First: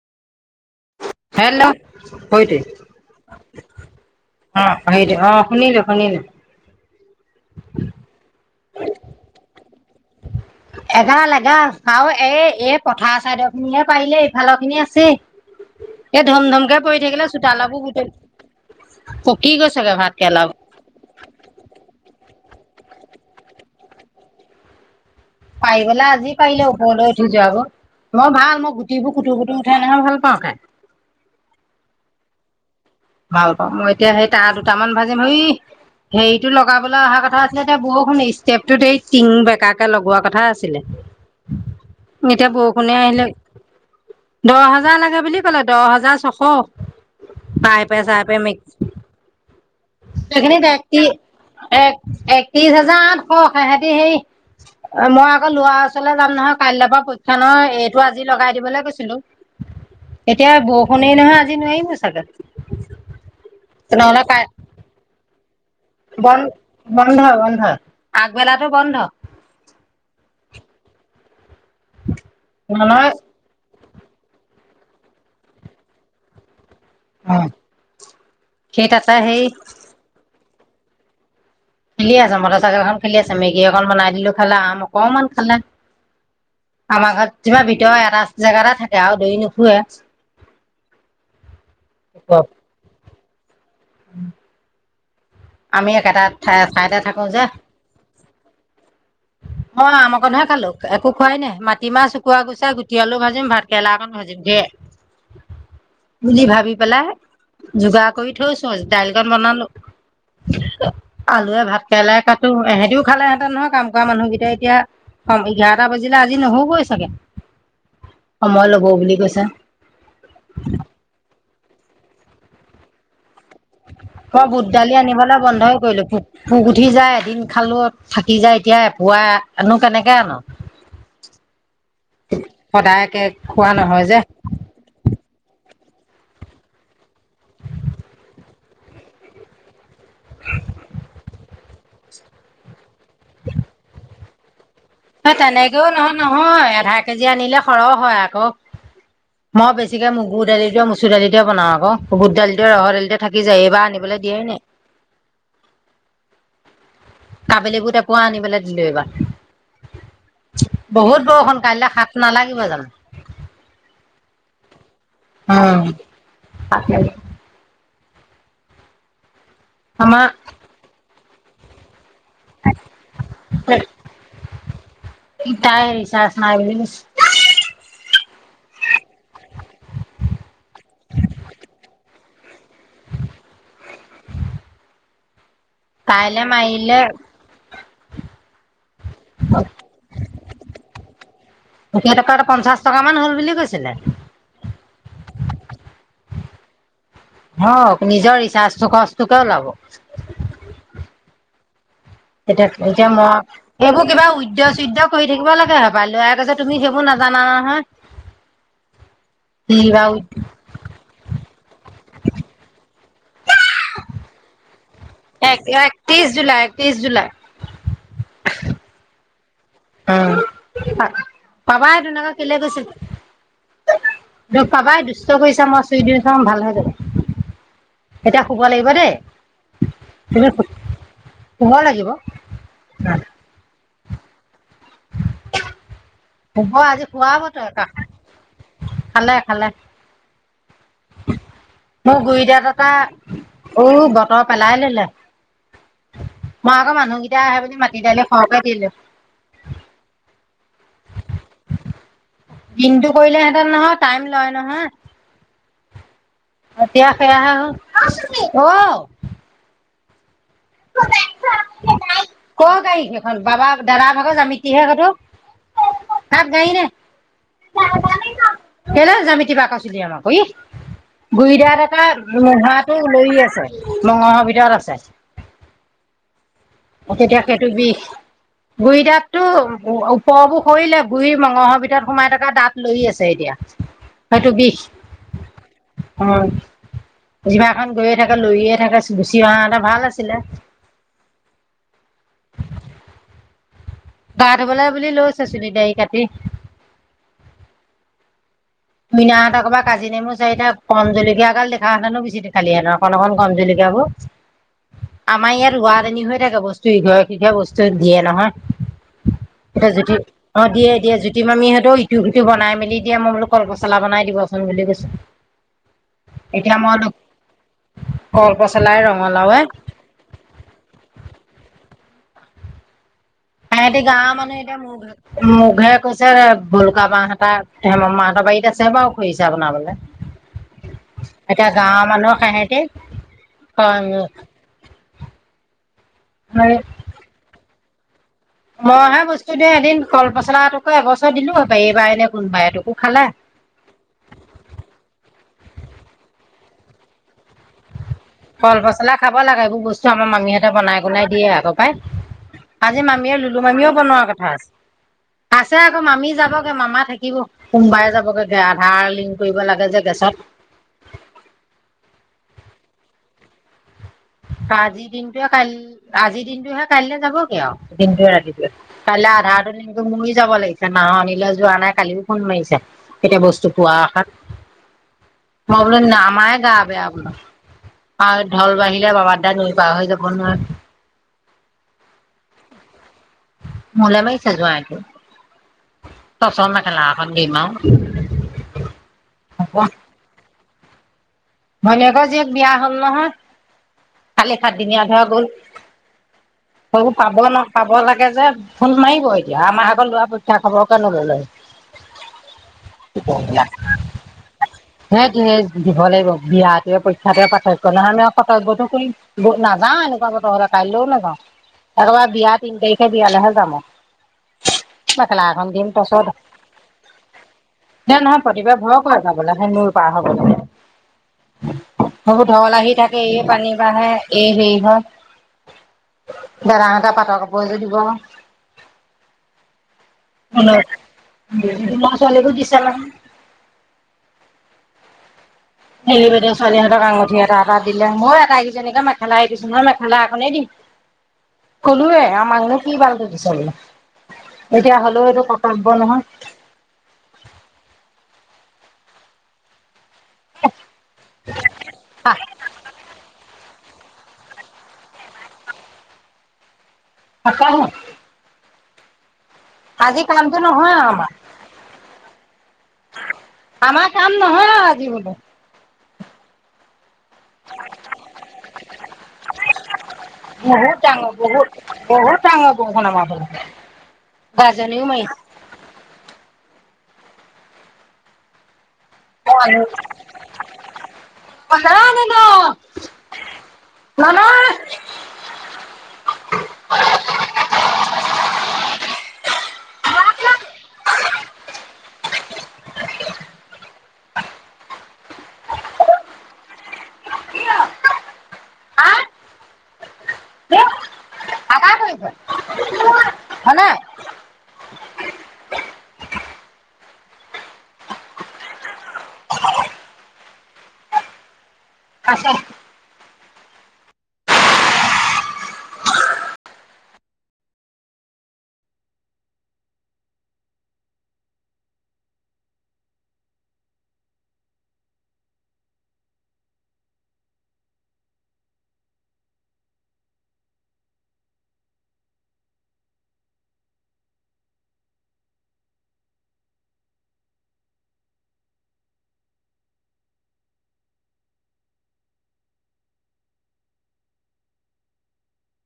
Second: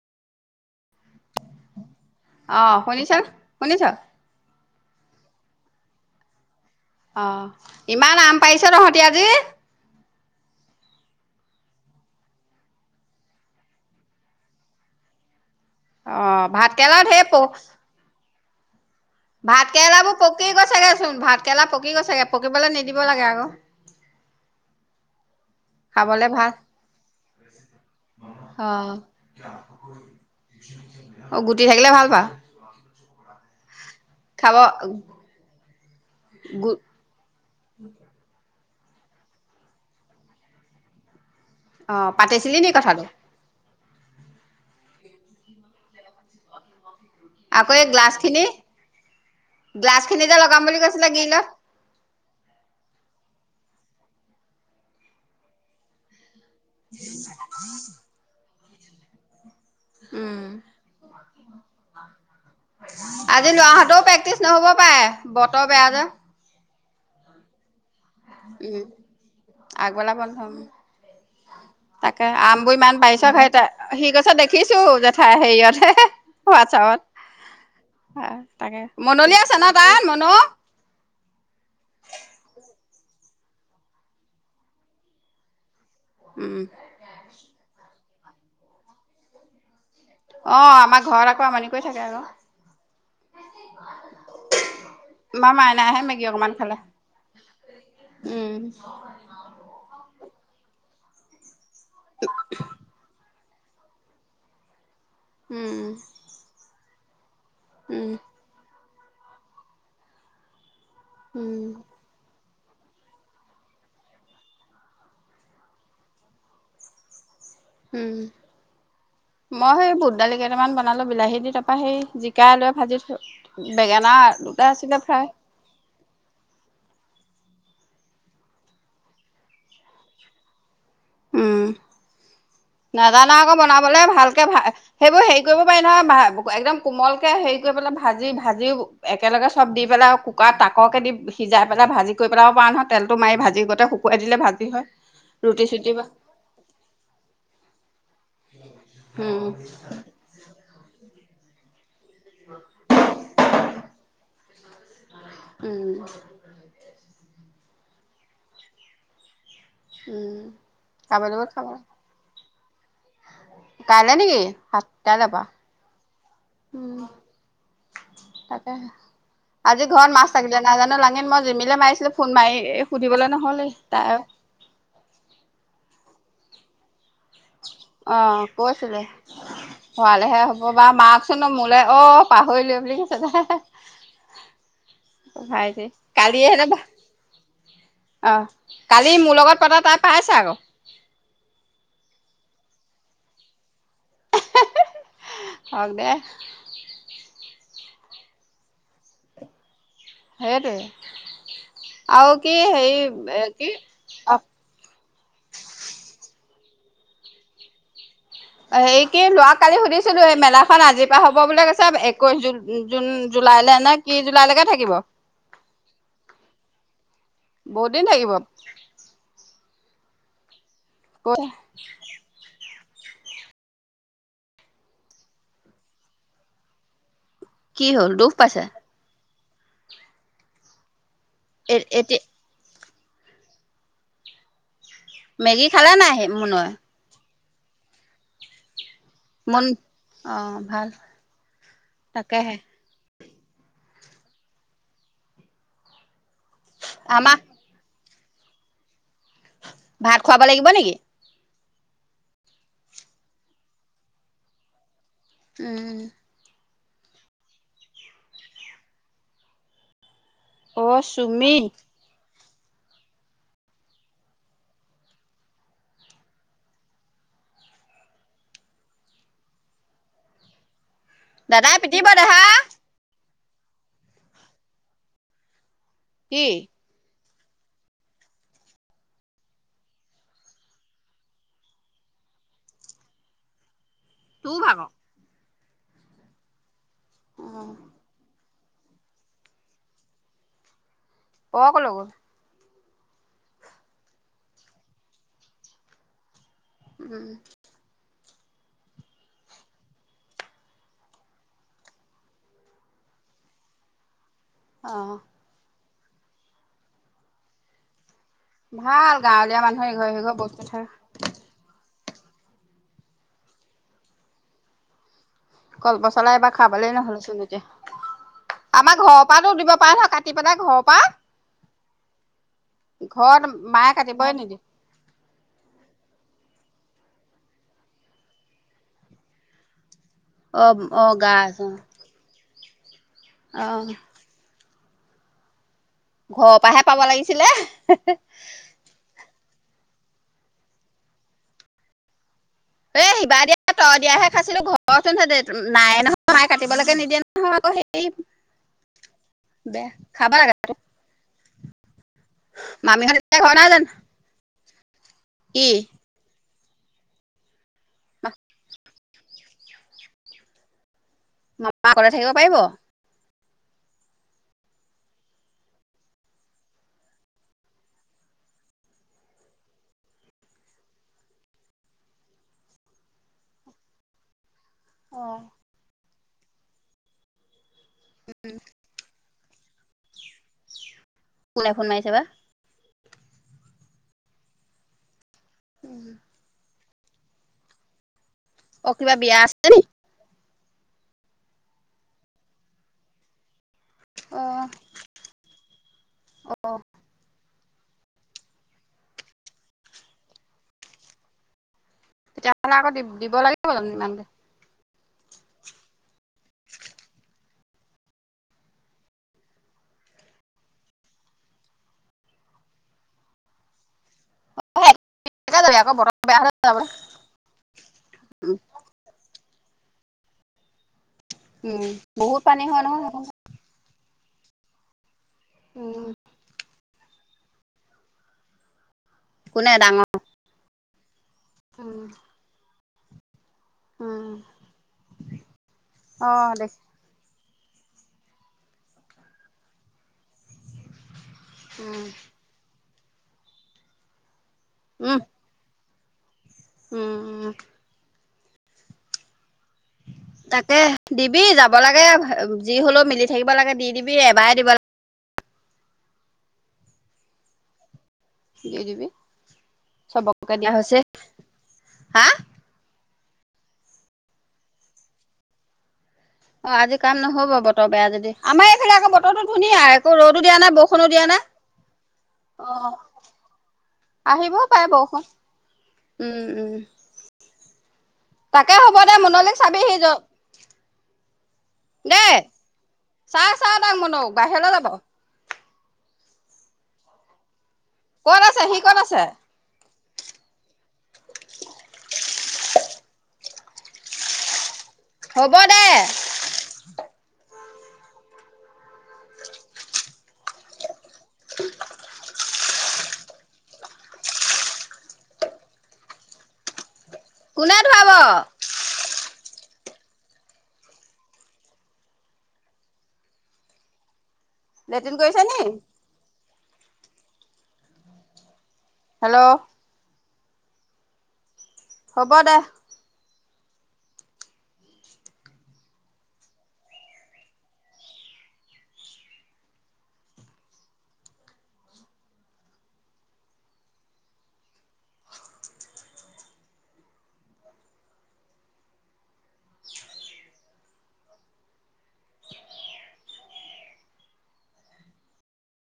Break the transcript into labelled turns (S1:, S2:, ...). S1: Hello ' অ'
S2: অ
S1: সেইৰি
S2: শুনিছ শুনিছ
S1: অ' শুনিলো- শুনিলো
S2: অ ' ইমান আম পাহিছো তহঁতি আজি
S1: এগাল -এগাল আৰু ও এ এই পথাৰ চাইদৰ খিনিহে পাৰিলে ইফালৰ খিনি আছে
S2: অ
S1: এ ধম
S2: ভাত
S1: ধমকে
S2: কেৰেলা
S1: পৰি
S2: ঢেৰ
S1: থাকিলে
S2: প
S1: চোতাালাবো গোট।
S2: ভাত কেৰেলাবোৰ পকি গৈছোগে চোন ভাত কেৰেলা পকি গৈছোগে। পকিবলৈ নিদিব লাগে আকৌ।
S1: পাৰিবলৈ
S2: খাবলে
S1: আজি
S2: ভাল
S1: পাৰিলে ওপৰলৈ উঠি যোৱাবৌ মই ভাল
S2: অ
S1: মই গুটিবোৰ খুটু খুটু উঠাই নহয় ভাল পাওঁ খাই।
S2: অ গুটি থাকিলে ভাল [inaudible]
S1: ভালপাওঁ এতিয়া সেই তাত
S2: খাব
S1: দুটামান ভাজি মৰি হেৰিতটো
S2: গু
S1: লগাবলৈ অহা কথা আছিলে এতিয়া বৰুষুণ। টেপটোত এই টিং বেকাকে লগোৱা কথা আছিলে।
S2: অ
S1: এতিয়া
S2: পাতিছিলি নি
S1: বৰষুণে
S2: কথাটো
S1: আহিলে। দহ হাজাৰ লাগে বুলি ক'লে দহ হাজাৰ ছশ
S2: আকৌ
S1: চ
S2: গ্লাছ
S1: পে
S2: খিনি
S1: মিক্সখ
S2: গ্লাছ খিনি যে লগাম বুলি কৈছিলে গ্ৰীলত
S1: এক একত্ৰিশ হোজাৰ আঠশ সিহতি সেই মই আকৌ লৰা ওচৰলে যাম নহয় কাইলৈৰ পৰা পক্ষা ন এইটো আজি লগাই দিবলৈ কছিল
S2: উম
S1: এতিয়া বৰষুণেই নহয় আজি নোৱাৰিমো চাগে
S2: আজি লাহঁতেও
S1: নহ'লে কাই
S2: প্ৰেক্টিচ নহ'ব পাৰে বত বোদ
S1: বন বন্ধ বন্ধ আগবেলাটো
S2: উম
S1: বন্ধ
S2: আগবালা বন্ধ তাকে আমবোৰ ইমান
S1: নহয়
S2: বাঢ়িছ ঘৰতে সি কৈছে দেখিছো জেঠাই হেৰিয়ত হেোৱ
S1: অ'।
S2: চা তাকে
S1: সেই তাতে সেই
S2: মননিয় আছে ন তাত মন
S1: খেলি আছ মৰ চ এখন খেলি আছ মেগী এক বনাই দিলো খালা আম অকমান খালা
S2: উম
S1: আমাৰ ঘৰত তিবাৰ ভিত এটা জেগা এটা থাকে আৰু দৰি নুখুে
S2: অ আমাৰ ঘৰত আকৌ আমমানি কৰি থাকে আৌ আমাৰ
S1: আমি
S2: মাইনাহে মেগী
S1: একেটাাত
S2: অকমান খালে
S1: চঠাইতে থাকো যে
S2: উম
S1: অ আমকহে াল একো খোৱাই নে মা কতিমা চকুৱ গুচা গুটিয়ালো ভাজিম ভাত কেেলা ক ন ভ যিক
S2: উম
S1: বুলি ভাবি পেলাই জুগা
S2: উম
S1: কৰি থৈছোঁজ দাইালখনান বালো উ আলুৱে
S2: উম
S1: ভাব কেৰেলাই কাটি ত ইহঁতিও খালে এহঁতে নহয় কাম কৰা মানুহকেইটাই এতিয়া এঘাৰটা বজিলে আজি নহবগৈ চাগে
S2: উম
S1: সময় ল'ব বুলি কৈছে
S2: মই সেই বুধ দালি কেইটামান বনালো বিলাহী দি তাৰ তাৰপ সি জিকাই লৈ ভাজি থৈ বেঙেনা
S1: অই
S2: দুটা
S1: বুধ দালি
S2: আছিলে ফ্ৰাই
S1: আনিবলৈ বন্ধই কৰিলো পুোক উঠি যায় দিন খালো থাকি যায় এতিয়া পুৱা আনো কেনেকে আনো
S2: উম
S1: সদায়কে
S2: নাজানা আকৌ
S1: খোৱা
S2: বনাবলে
S1: নহয় যে
S2: ভালকে ভ সেইবোৰ হেৰি কৰিব নহয় একদম কোমলকে হেৰি কৰিেলাই ভি ভাজিগেব দি পেল আৰু কুকাৰত তাকৰকে দি সিজাই পেল ভাজি কৰি পেলাব পৰা নহয় তেলটো মাৰি ভাজি গতেট শুুৱাই দিলে ভাবি হয়
S1: অ
S2: ৰুটি
S1: তানোগো
S2: চুটি বা
S1: নহয় নহয় আধা কেজি আনিলে সৰহ হয় আৰু
S2: উম
S1: মই বেছিকে ম গু দালি দিিয় চূৰাা যেতিয়া বনাওঁ আকৌ বুট দালিতে ৰহৰ দালিতে থাকি যায় এইবাৰ আনিব দিয়াই নে
S2: উম
S1: কাবেলী বুত এপুৱা আনি পেলাই দিলো
S2: উম
S1: এইবাৰ বহুত
S2: খাবলৈ লগত
S1: বৰষুণ কাইলৈ সাত নালাগে কিিব যান
S2: তলৈ নেকি কাইলৈ পৰা
S1: অ,
S2: উম
S1: [unintelligible]
S2: তাকে, হে আজি ঘৰত
S1: আমাৰ
S2: মাছ থাকিলে নাজানো লাঙিন ম।। জিমিলে মাৰিছিলো।। ফোন মাৰি সুধিবলৈ নহ'লেই তাই
S1: তাইেৰি চাস ন [inaudible]
S2: আহ কৈছিলে ভৱালেহে হ'ব বা মাকচোন মোলৈ অ পাহৰিলোৱে বুলি কৈছে দে ভাই যে
S1: তাইলে
S2: কালিয়েে নাবা
S1: মাৰিলে
S2: অঁঃ কালি মোৰ লগত পতা তাই পাইছে আকৌ
S1: এতিয়া টো টকা পঞ্চাশ টকা মান হল বুলি কৈছিলে।
S2: হি হি হক দে।
S1: হওঁক নিজৰ ৰিচাচৰ খৰচটোকে ওলাব।
S2: হেৰি আৰু কি
S1: তেতিয়া এতিয়া মই
S2: এ কি
S1: এইবোৰ কিবা
S2: অ
S1: উদ্য চদ্ধ্য কৰি থাকিব লাগে হব পয় লোৱাৰ আগতে তুমি সেই বোৰ নাজানা নহয়
S2: এই কি যোৱ কালি
S1: কিবা
S2: সুধিছিলোঁ। এই মেলাখন আজিৰ পৰা হ'ব বুলি কৈছে একৈশ জুন।। জুন জুলাইলৈ নে কি জুলাইলৈকে থাকিব
S1: এক একত্ৰিশ জুলাই একত্ৰিশ
S2: বহুত দিন থাকিব
S1: জুলাই।। উম পাবা তেনেকে কেলে গৈছিল টো কাবাই দুষ্ট কৰিছে মই চুই দিওঁ চাওঁ ভাল হৈ যাব।
S2: কি হ'ল দুখ
S1: এতিয়া শুব
S2: পাইছে
S1: লাগিব দেই কেলৈ
S2: এ
S1: পোহৰ লাগিব।
S2: এতিয়া
S1: ন [inaudible]
S2: মেগী খালা নাই মুনয়ে
S1: হ'ব আজি খোৱাব [inaudible]
S2: মন অ ভাল
S1: মোৰ গুৰি
S2: তাকেহে
S1: দাতঁ এটা।। অ বতৰ পেলাই ললে মই আকৌ
S2: আমাক
S1: মানুহকেইটাই আহে বুলি মাতি দাইলে।। হৰকে দিলোঁ
S2: ভাত খুৱাব লাগিব নেকি
S1: দিনটো কৰিলে হেঁতেন নহয় টাইম লয় নহয়
S2: উম,
S1: এতিয়া আৰু সেইয়া হে হ'ল
S2: অ সুমিত
S1: ক গাড়ী সেইখন বাবা দাদাৰ ভাগৰ জামিতিহে সেইটো তাত গাড়ী নাই কেইলে জামিতি বাকচ উলিয়াম আকৌ ই গুৰি
S2: দাদাই
S1: দাঁত এটা
S2: পিটিব দেহা
S1: মুঢ়াটো লৰি আছে। মঙহ ভিতৰত আছে
S2: কি
S1: তেতিয়া সেইটো বিষ গুৰি দাঁততো ওপৰবোৰ সৰিলে ।গুৰি মঙহৰ ভিতৰত সোমাই থকা দাঁত লৰি আছে এতিয়া। হয়তো
S2: তোৰ
S1: বিষ
S2: ভাগৰ।
S1: হয়। জিভা
S2: অ'
S1: খন গৈয়ে থাকে। লৰিয়ে থাকে গুচি অহা হেতেন ভাল আছিলে
S2: অ কলৈ গ'ল
S1: গা ধুবলৈা বুলি লৈছ চুলি দাৰি কাটি
S2: উম,
S1: মিনাহঁতৰ ঘৰৰ পৰা কাজি নেমু চাৰিটা কণ জলকীয়া এগাল দেখা হেতেনো বিচ্যুতি খালি হেতেন অকণ অকণ কণ জলকীয়াবোৰ।
S2: অ'
S1: আমাৰ ইয়াত ৰোৱা ী হৈ থাকে বস্তু ইঘৰ সিঘৰে বস্তু দিয়ে নহয়
S2: ভাল গাঁৱলীয়া মানুহে
S1: এতিয়া
S2: ইঘৰে
S1: জুতি
S2: সিঘৰে
S1: অ
S2: বস্তু থাকে।
S1: দিয়ে দিয়ে জুতি মামিহঁতে।। ৰুটি বনাই মেলি দিয়ে মোক আৰু।। কল পচলা বনাই দিবচোন বুলি কৈছো
S2: কলপচলা এইবাৰ
S1: এতিয়া
S2: খাবলে
S1: মই
S2: নহ'লচোন এতিয়া
S1: কল পচলাই
S2: আমাৰ ঘৰৰ পৰাো
S1: ৰঙালাওে
S2: দিব পাৰে নহয় কাটি পেলাই ঘৰৰ পৰা ঘৰত মায়ে
S1: সহতি গাঁৱৰ
S2: কাটিবই নিদিয়ে।
S1: মানুহ এতিয়া ম মু ঘে কৈ পিছে ভলুকা বাঁহ কেইটা মান মাহঁতৰ বাৰীত আছে বাৰু খৰিছা বনাবলৈ।
S2: অ' অ' গাজ
S1: এতিয়া
S2: অ'
S1: গাঁৱৰ মানুহ খেহেত। কে অ ন
S2: ঘৰৰ পৰাহে পাব লাগিছিলে। উ [inaudible]
S1: মইহে বস্তুটো এদিন ফল পচলাটকো এবছৰ দিলো এইবাৰ এনে কোনোবা এটুকু
S2: এ
S1: খালে
S2: সিবা দিয়া তই দিয়াহে খাইছিলো ঘৰত হোননহতে নাই নহয় মাই কাটিবলৈকে নিদিয়ে নহয়। আকৌ হেৰি
S1: কল পচলা খাব লাগে ।এইবোৰ
S2: বেয়া
S1: বস্তু আমাৰ
S2: খাব লাগে
S1: মামীহঁতে বনাই কনাই দিয়ে আকৌ পাই ।আজি
S2: মামীহঁত এতিয়া
S1: মামীয়ে
S2: ঘৰত
S1: লোলো
S2: নাই জানো?
S1: মামীয়েও বনোৱাৰ কথা আছে।
S2: কি?
S1: আছে আকৌ মামি যাব এ মামা থাকিব সোমবাৰে যাবগে আধাৰ লিংক কৰিব লাগে যে গেছত
S2: মামা অকলে থাকিব পাৰিব
S1: আজিৰ দিনটোৱেহে কাই আজিৰ দিনটোহে কাইলৈ যাবগে আৰু দিনটো ৰাতিয়ে কাইলৈ আধাৰটো এনেকৈ মৰিয় যাব লাগিছে নাহ আনিলৈ যোৱা নাই কালিও ফোন মাৰিছে এতিয়া বস্তু পোৱা আশাত মই বোলো নাম মাৰে গা বেয়া বোলে ঢলবাহী দে বাবা ৰন্ধা পাৰ হৈ যাব নোৱাৰে
S2: কোলাই ফোন মাইছে বা
S1: মোলে লৈ আহিছে জোঁৱাইটো তই চ লাও শাক দিম আৰু
S2: অ কিবা বিয়া আছে নি?
S1: ভনীয়েকৰ জীয়েক বিয়া হ'ল নহয় খালি
S2: অ'
S1: সাতদিনীয়াধৰা গল
S2: অ
S1: সব পাব ন পাব লাগে যে ফোন মাৰিব এতিয়া আমাৰ আগত লোৱা পৰীক্ষা খবৰকে নোললেয়
S2: তেতিয়া হলে আকৌ দিব লাগিব ইমানকে
S1: সেইটো সে দিব লাগিব বিয়াতে পৰীক্ষা এয়া পাৰ্থক্য নহয় আমি কৰ্ত্যবোতো কৰি নযাও এনেকুৱা বতৰ কাইলৈও নাযাওঁ একেবাৰে বিয়া তিন তাৰিখে বিয়ালৈহে যাম মেখেলা
S2: একে
S1: এখন
S2: যাবি
S1: দিম
S2: আকৌ বতৰ
S1: তাৰছত
S2: বেয়া হ'লে যাবলৈ
S1: দে নহয় প্ৰতিভাৰ ভয়ক য সেলুৰ বাহ হ'ব
S2: উম।
S1: বহুত
S2: পানী
S1: হল
S2: হয়
S1: আহি
S2: নহয়
S1: থাকে
S2: সেইখন
S1: এইয় পানী বাঢ়ে এই হে হা
S2: উম
S1: তাৰে এটা পাটৰ কাপোৰ যোৰ দিলো আৰু
S2: কোনে ডাঙৰ উম,
S1: অ ছোৱালীকো দিছা নে উ
S2: উম
S1: হেৰি বেদে
S2: অ' দেখ
S1: ছোৱালীহঁতৰ আঙঠিয় তাত এ দিলে মই এটা আহিছে এনেকে মেখেলা আহিছো নহয় মেখেলা একো নেই দি
S2: উম, উম।
S1: কলুৱে আ মং কি ভালত ত চাগল এতিয়া
S2: উম,
S1: হ'লেও ব নহয়
S2: উম তাকে দিবি যাব লাগে
S1: আহ
S2: যি হলেও মিলি থাকিব লাগে। দি দিবি এবাৰে দিব লাগে
S1: আকা
S2: দি দিবি চবককে
S1: কামটো
S2: দিয়া
S1: নহয়
S2: হৈছে
S1: আৰু আমাৰ
S2: হা
S1: আমাৰ কাম নহয় আৰু আজি মান
S2: অ আজি কাম নহ' ব বতৰ বেয়া যদি আমাৰ এইফালে আকৌ বতৰো ধুনীয়া একৌ ৰ'দো দিয়া নাই
S1: বহুত
S2: বৰষুণো দিয়া
S1: ডাঙৰ
S2: নাই
S1: বহুত বহুত ডাঙৰ
S2: অ
S1: বৰষুণ আমাৰ ফালে
S2: আহিবও পাৰে
S1: গাজনিও
S2: বৰষুণ উম উম তাকে হ'ব দে মুনলে চাবি সি
S1: মাৰিছে
S2: য দেই চাই চা তাক মুনুক
S1: ননয়,
S2: হিৰলৈ যাব কত আছে সি কত আছে হ'ব দে
S1: কি আমাৰ কৰিছে হয় নাই
S2: কোনে ধোৱাব?
S1: [unintelligible] আছে
S2: লেট্ৰিন কৈছে নি হেল্ল' হ'ব দে